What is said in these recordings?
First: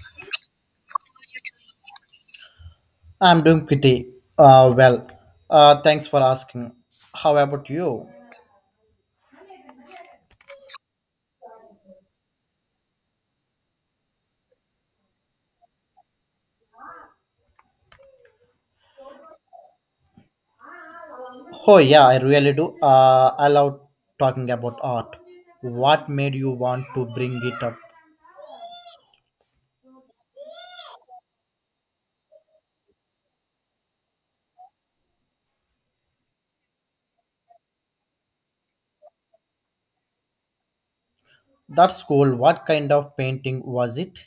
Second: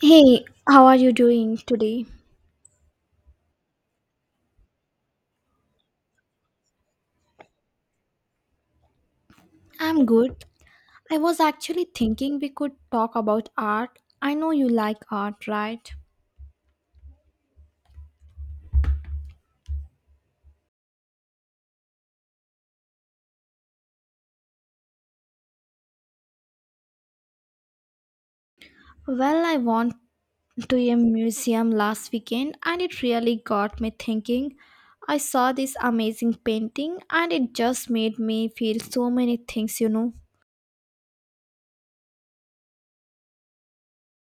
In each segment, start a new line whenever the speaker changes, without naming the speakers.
Hey, how are you doing today?
I'm doing pretty well. Thanks for asking. How about you?
I'm good. I was actually thinking we could talk about art. I know you like art, right?
Oh, yeah, I really do. I love talking about art. What made you want to bring it up?
Well, I went to a museum last weekend and it really got me thinking. I saw this amazing painting and it just made me feel so many things.
That's cool. What kind of painting was it?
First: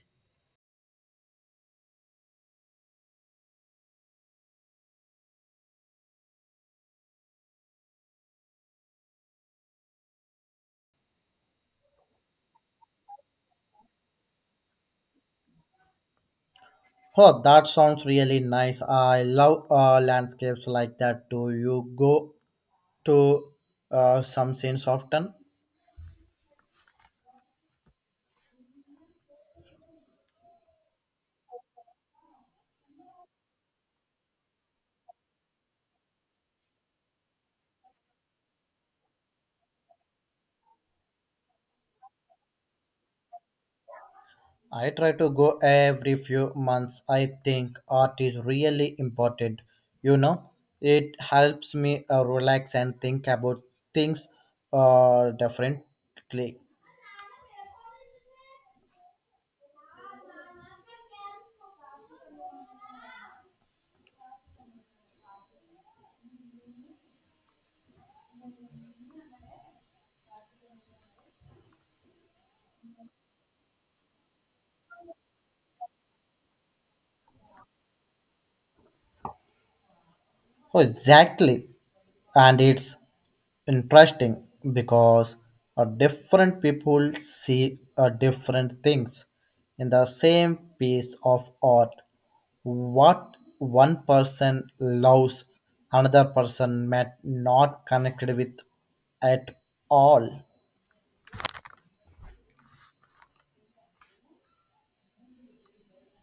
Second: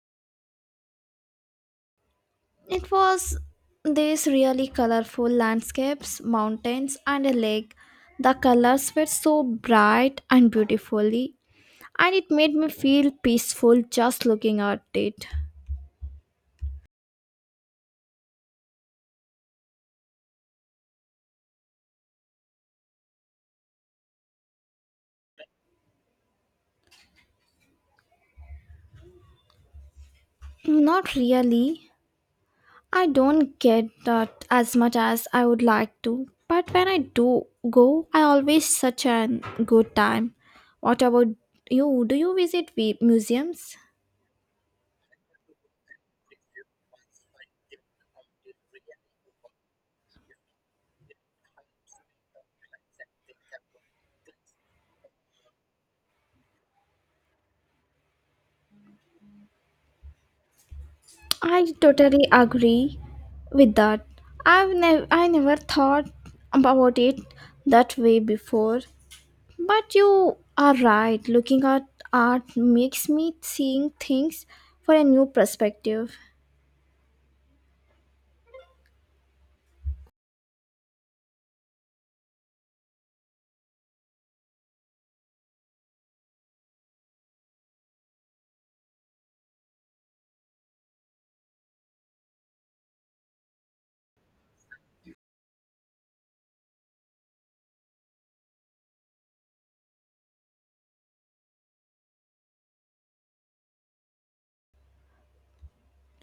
It was these really colorful landscapes, mountains, and a lake. The colors were so bright and beautifully and it made me feel peaceful just looking at it.
Oh, that sounds really nice. I love landscapes like that. Do you go to some scenes often?
Not really. I don't get that as much as I would like to, but when I do go, I always such a good time. What about you? Do you visit museums?
I try to go every few months. I think art is really important. You know, it helps me relax and think about things differently.
I totally agree with that. I never thought about it that way before. But you are right. Looking at art makes me seeing things for a new perspective.
Oh, exactly. And it's interesting because different people see different things in the same piece of art. What one person loves, another person may not connect with at all.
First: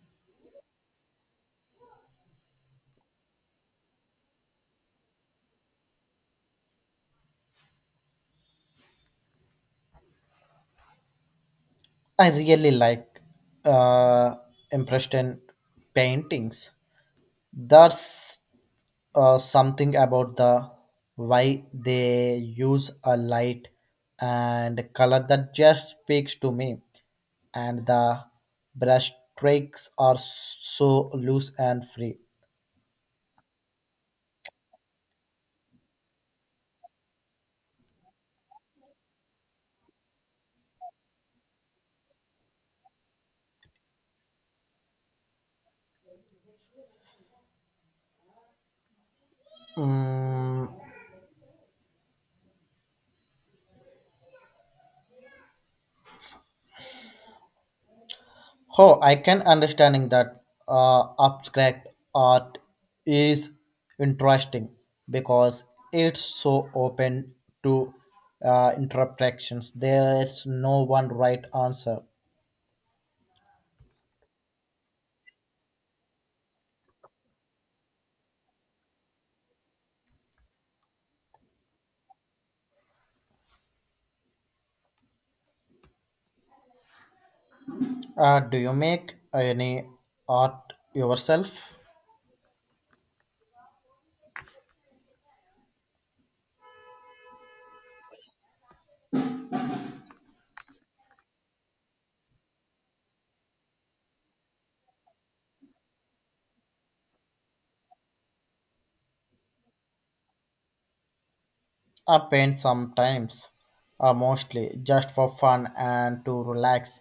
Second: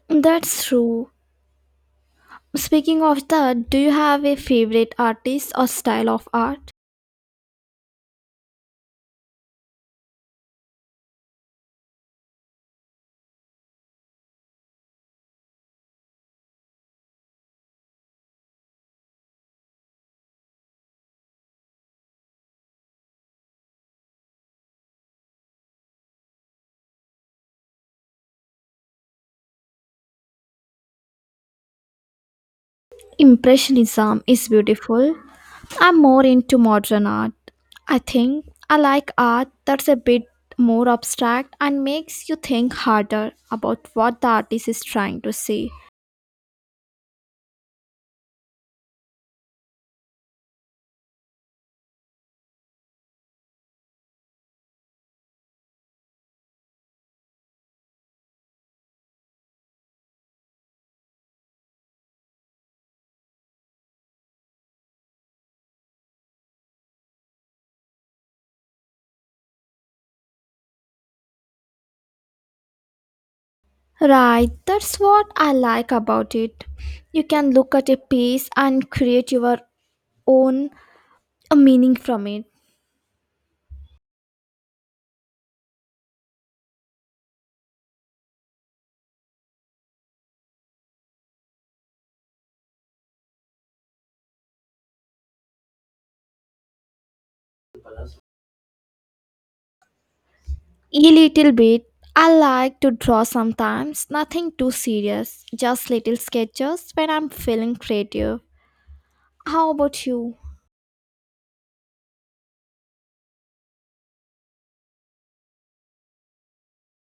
That's true. Speaking of that, do you have a favorite artist or style of art?
I really like uh, impression paintings. That's something about the why they use a light and color that just speaks to me, and the brush strokes are so loose and free.
Impressionism is beautiful. I'm more into modern art. I think I like art that's a bit more abstract and makes you think harder about what the artist is trying to say.
mm, oh, I can understanding that abstract art is interesting because it's so open to interpretations. There's no one right answer.
Right, that's what I like about it. You can look at a piece and create your own meaning from it.
Do you make any art yourself?
A little bit. I like to draw sometimes, nothing too serious, just little sketches when I'm feeling creative. How about you?
I paint sometimes, mostly just for fun and to relax.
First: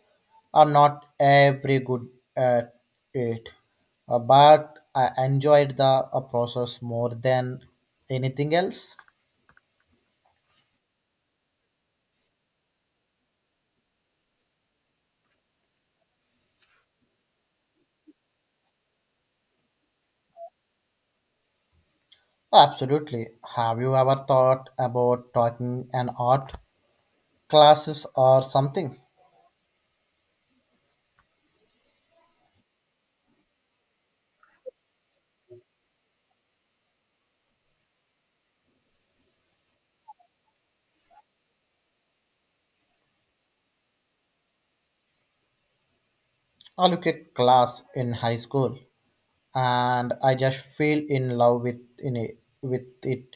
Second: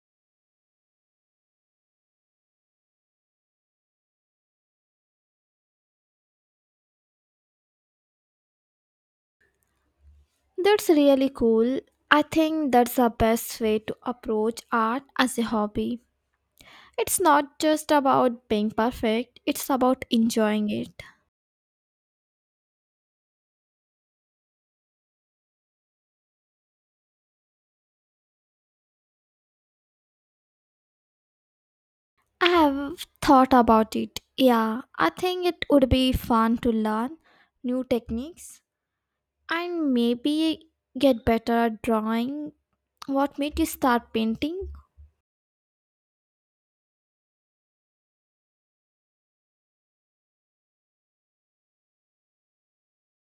I'm not every good at it, but I enjoyed the process more than anything else.
That's really cool. I think that's the best way to approach art as a hobby. It's not just about being perfect, it's about enjoying it.
Absolutely. Have you ever thought about taking an art classes or something?
I have thought about it. Yeah, I think it would be fun to learn new techniques and maybe get better at drawing. What made you start painting?
I look at class in high school, and I just fell in love with in it, with it.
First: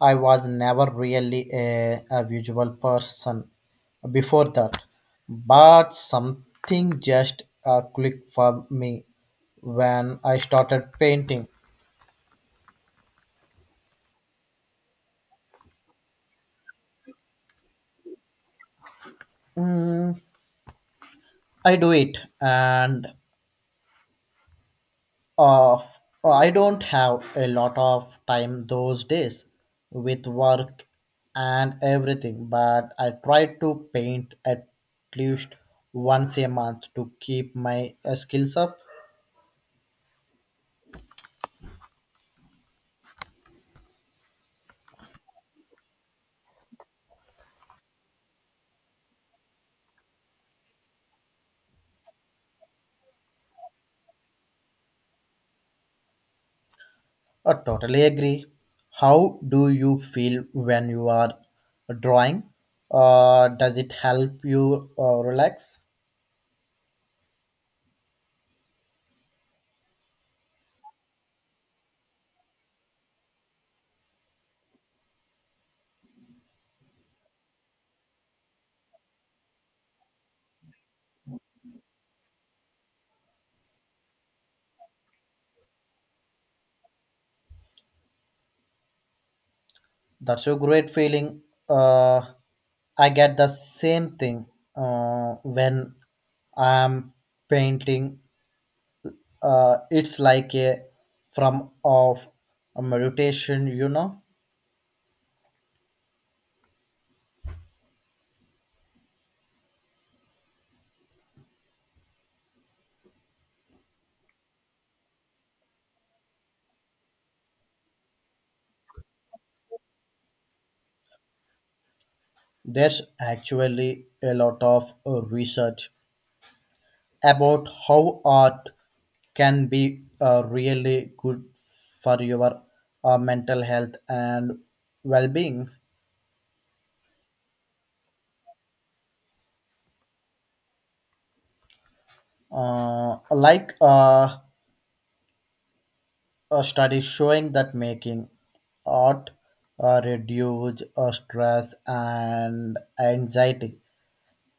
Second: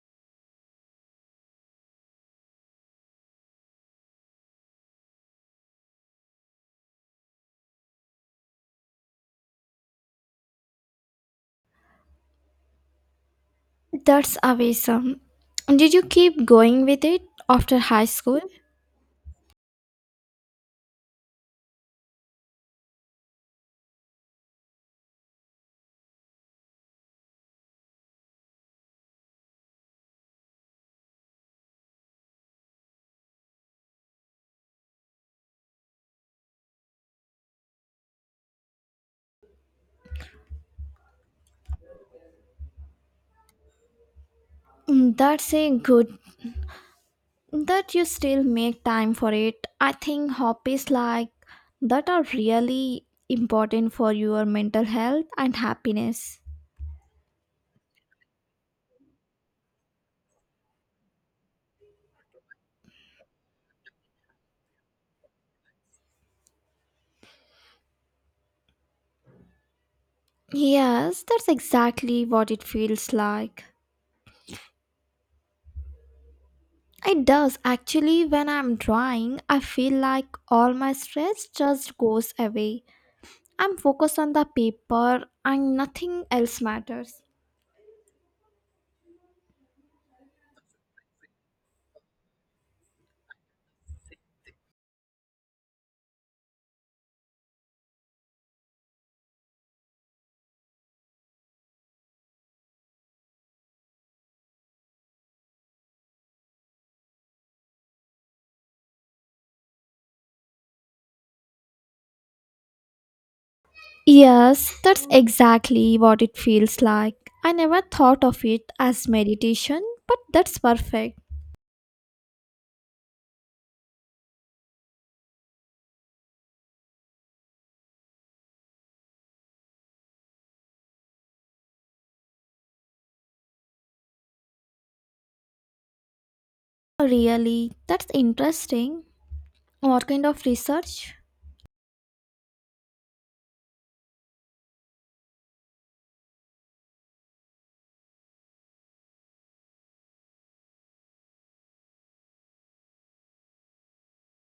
I was never really a visual person before that, but something just clicked for me when I started painting.
That's awesome. Did you keep going with it after high school?
Mm, I do it, and Uh, I don't have a lot of time those days with work and everything, but I try to paint at least once a month to keep my skills up.
Mm, that's a good that you still make time for it. I think hobbies like that are really important for your mental health and happiness.
I totally agree. How do you feel when you are drawing? Does it help you relax?
Yes, that's exactly what it feels like. It does actually when I'm drawing, I feel like all my stress just goes away. I'm focused on the paper and nothing else matters.
That's a great feeling. Uh, I get the same thing when I'm painting. It's like a from of a meditation, you know.
Yes, that's exactly what it feels like. I never thought of it as meditation, but that's perfect.
There's actually a lot of research about how art can be really good for your mental health and well-being.
Really, that's interesting. What kind of research?
Like, a study showing that making art reduce stress and anxiety,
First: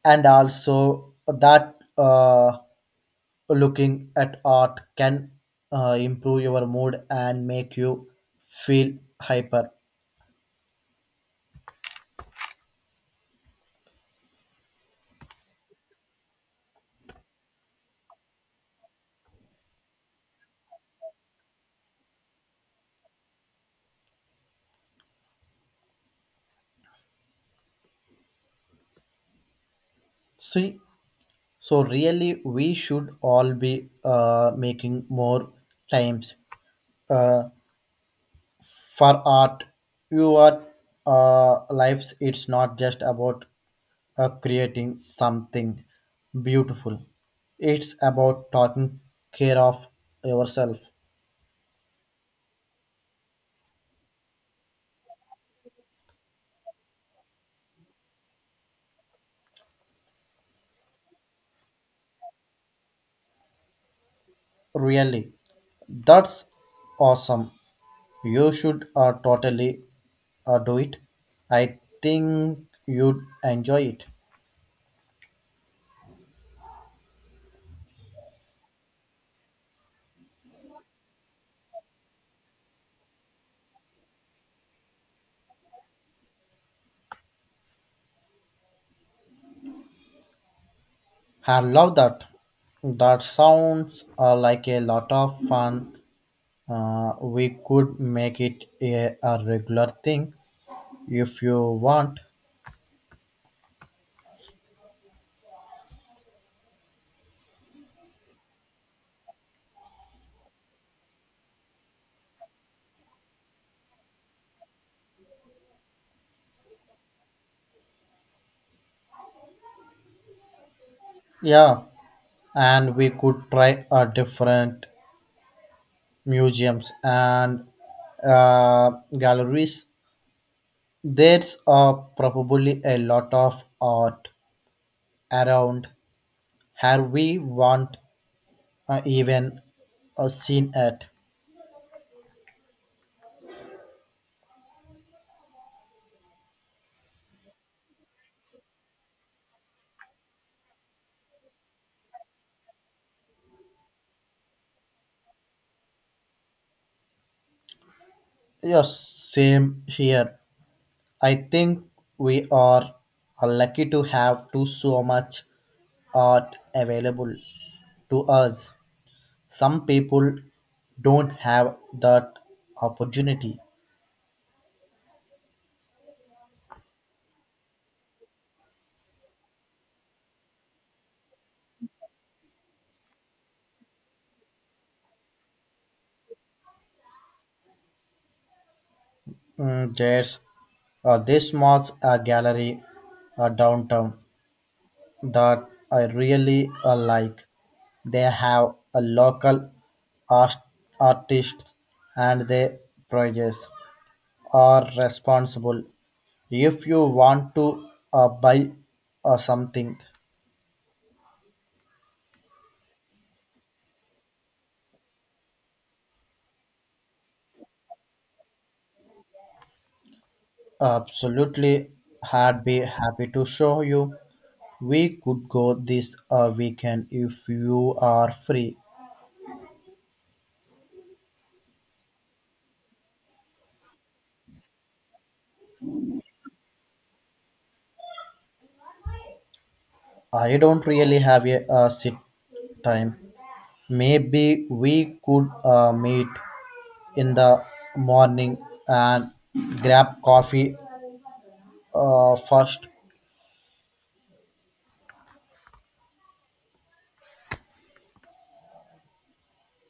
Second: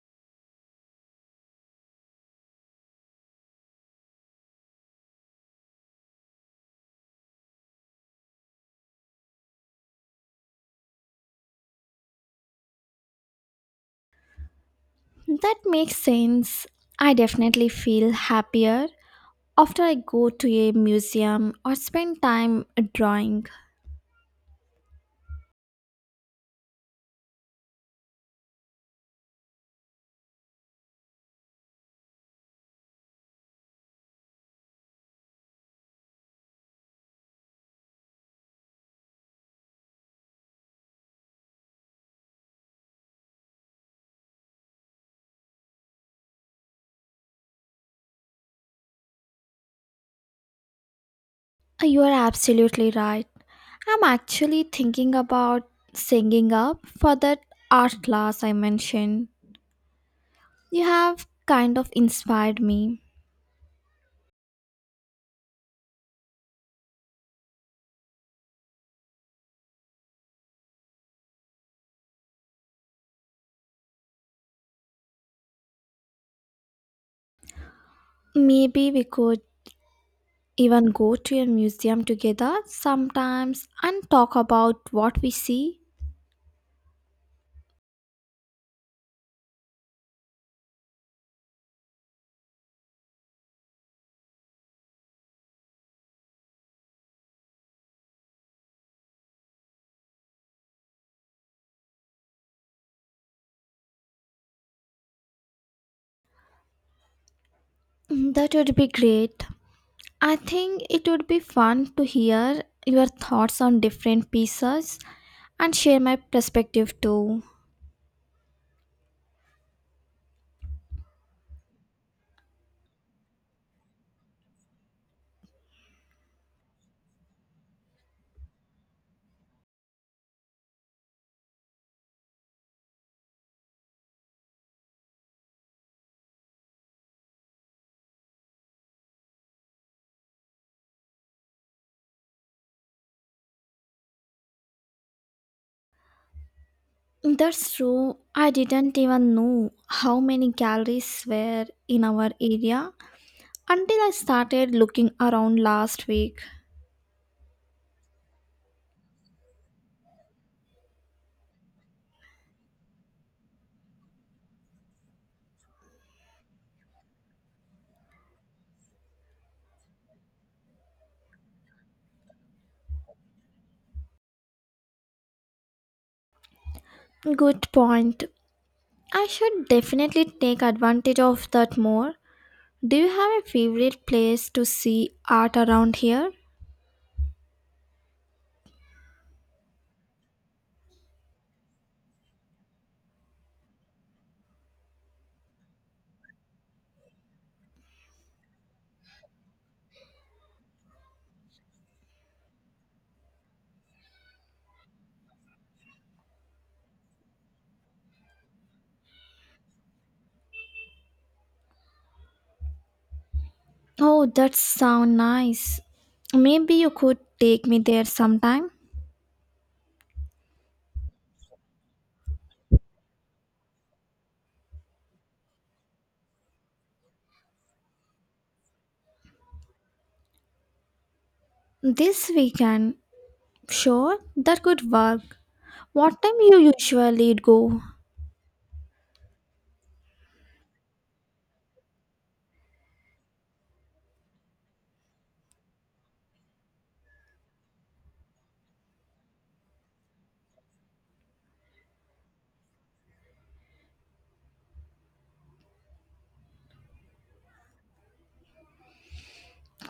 and also that looking at art can improve your mood and make you feel hyper.
That makes sense. I definitely feel happier after I go to a museum or spend time drawing,
See, so really, we should all be making more times. Uh, for art your lives, it's not just about creating something beautiful, it's about taking care of yourself.
you are absolutely right. I'm actually thinking about singing up for that art class I mentioned. You have kind of inspired me.
Really, that's awesome. You should totally do it. I think you'd enjoy it.
Maybe we could even go to a museum together sometimes and talk about what we see.
I love that. That sounds like a lot of fun. We could make it a regular thing if you want.
Mm, that would be great. I think it would be fun to hear your thoughts on different pieces and share my perspective too.
Yeah, and we could try a different museums and uh, galleries. There's probably a lot of art around here we want even seen at.
That's true. I didn't even know how many galleries were in our area until I started looking around last week.
Yes, same here. I think we are lucky to have to so much art available to us. Some people don't have that opportunity.
Good point. I should definitely take advantage of that more. Do you have a favorite place to see art around here?
There's this small gallery downtown that I really like. They have a local art- artists and their projects are responsible if you want to buy something.
Oh, that sounds nice. Maybe you could take me there sometime.
Absolutely, I'd be happy to show you. We could go this weekend if you are free.
This weekend. Sure, that could work. What time you usually go?
I don't really have a sit time. Maybe we could meet in the morning and grab coffee first.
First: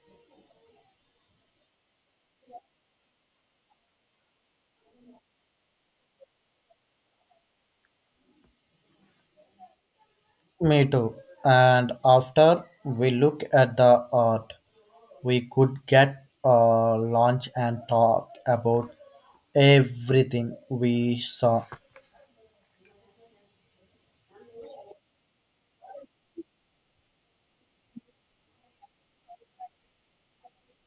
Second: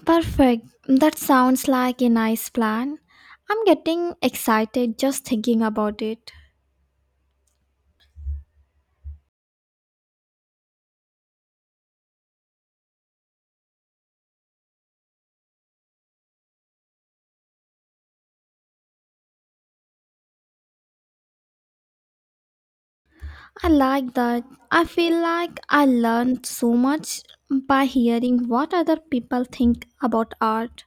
Perfect. That sounds like a nice plan. I'm getting excited just thinking about it.
Me too. And after we look at the art, we could get a lunch and talk about everything we saw.
I like that. I feel like I learned so much by hearing what other people think about art.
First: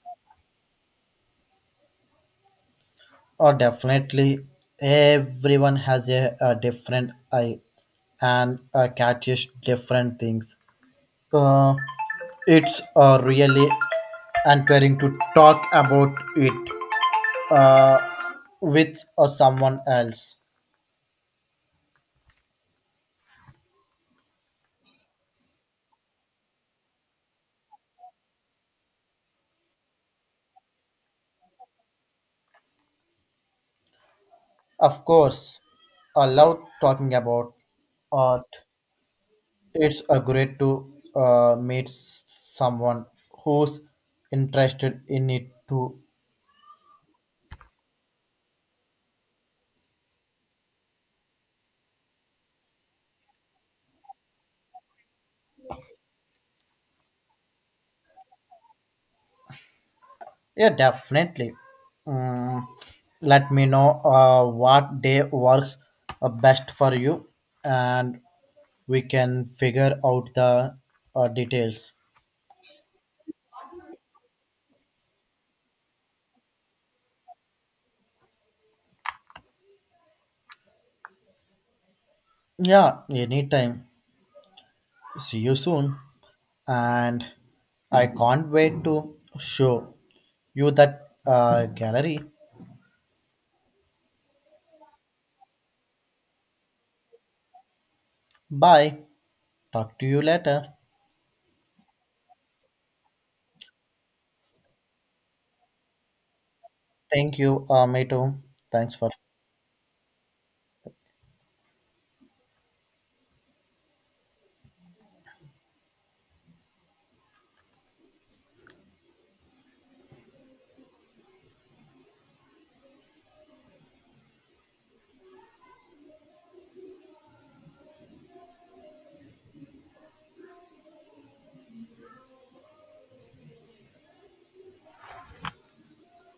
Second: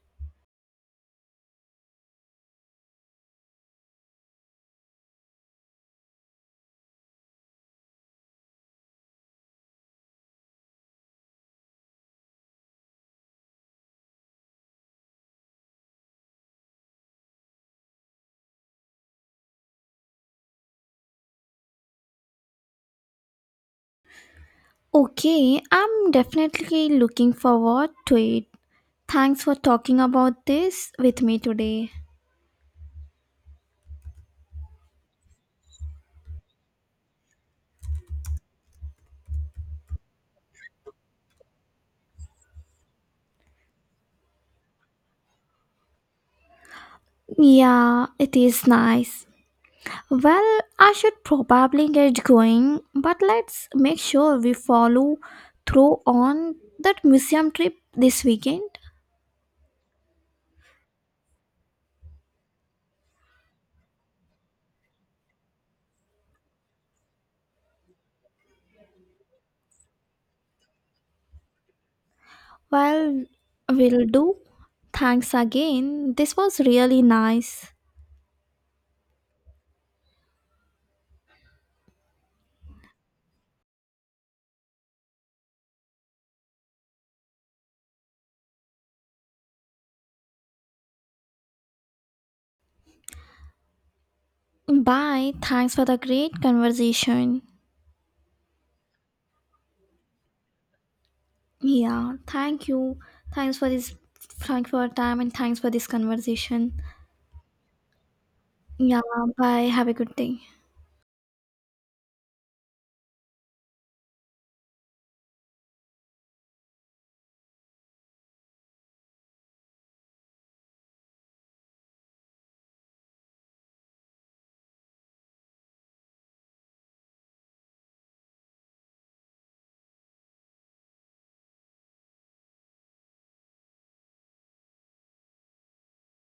Or definitely, everyone has a different eye and catches different things. Uh, it's really encouraging to talk about it uh, with someone else.
Okay, I'm definitely looking forward to it. Thanks for talking about this with me today.
Of course, I love talking about art. It's a great to meet someone who's interested in it too.
Yeah, it is nice. Well, I should probably get going, but let's make sure we follow through on that museum trip this weekend.
Yeah, definitely. Mm, Let me know what day works best for you, and we can figure out the details.
Well, will do. Thanks again. This was really nice.
Yeah, anytime. See you soon, and I can't wait to show you that gallery.
Bye. Thanks for the great conversation.
Bye. Talk to you later.
Yeah, thank you. Thanks for this. Thanks for your time and thanks for this conversation.
Thank you, me too. Thanks
Yeah,
for
bye. Have a good day.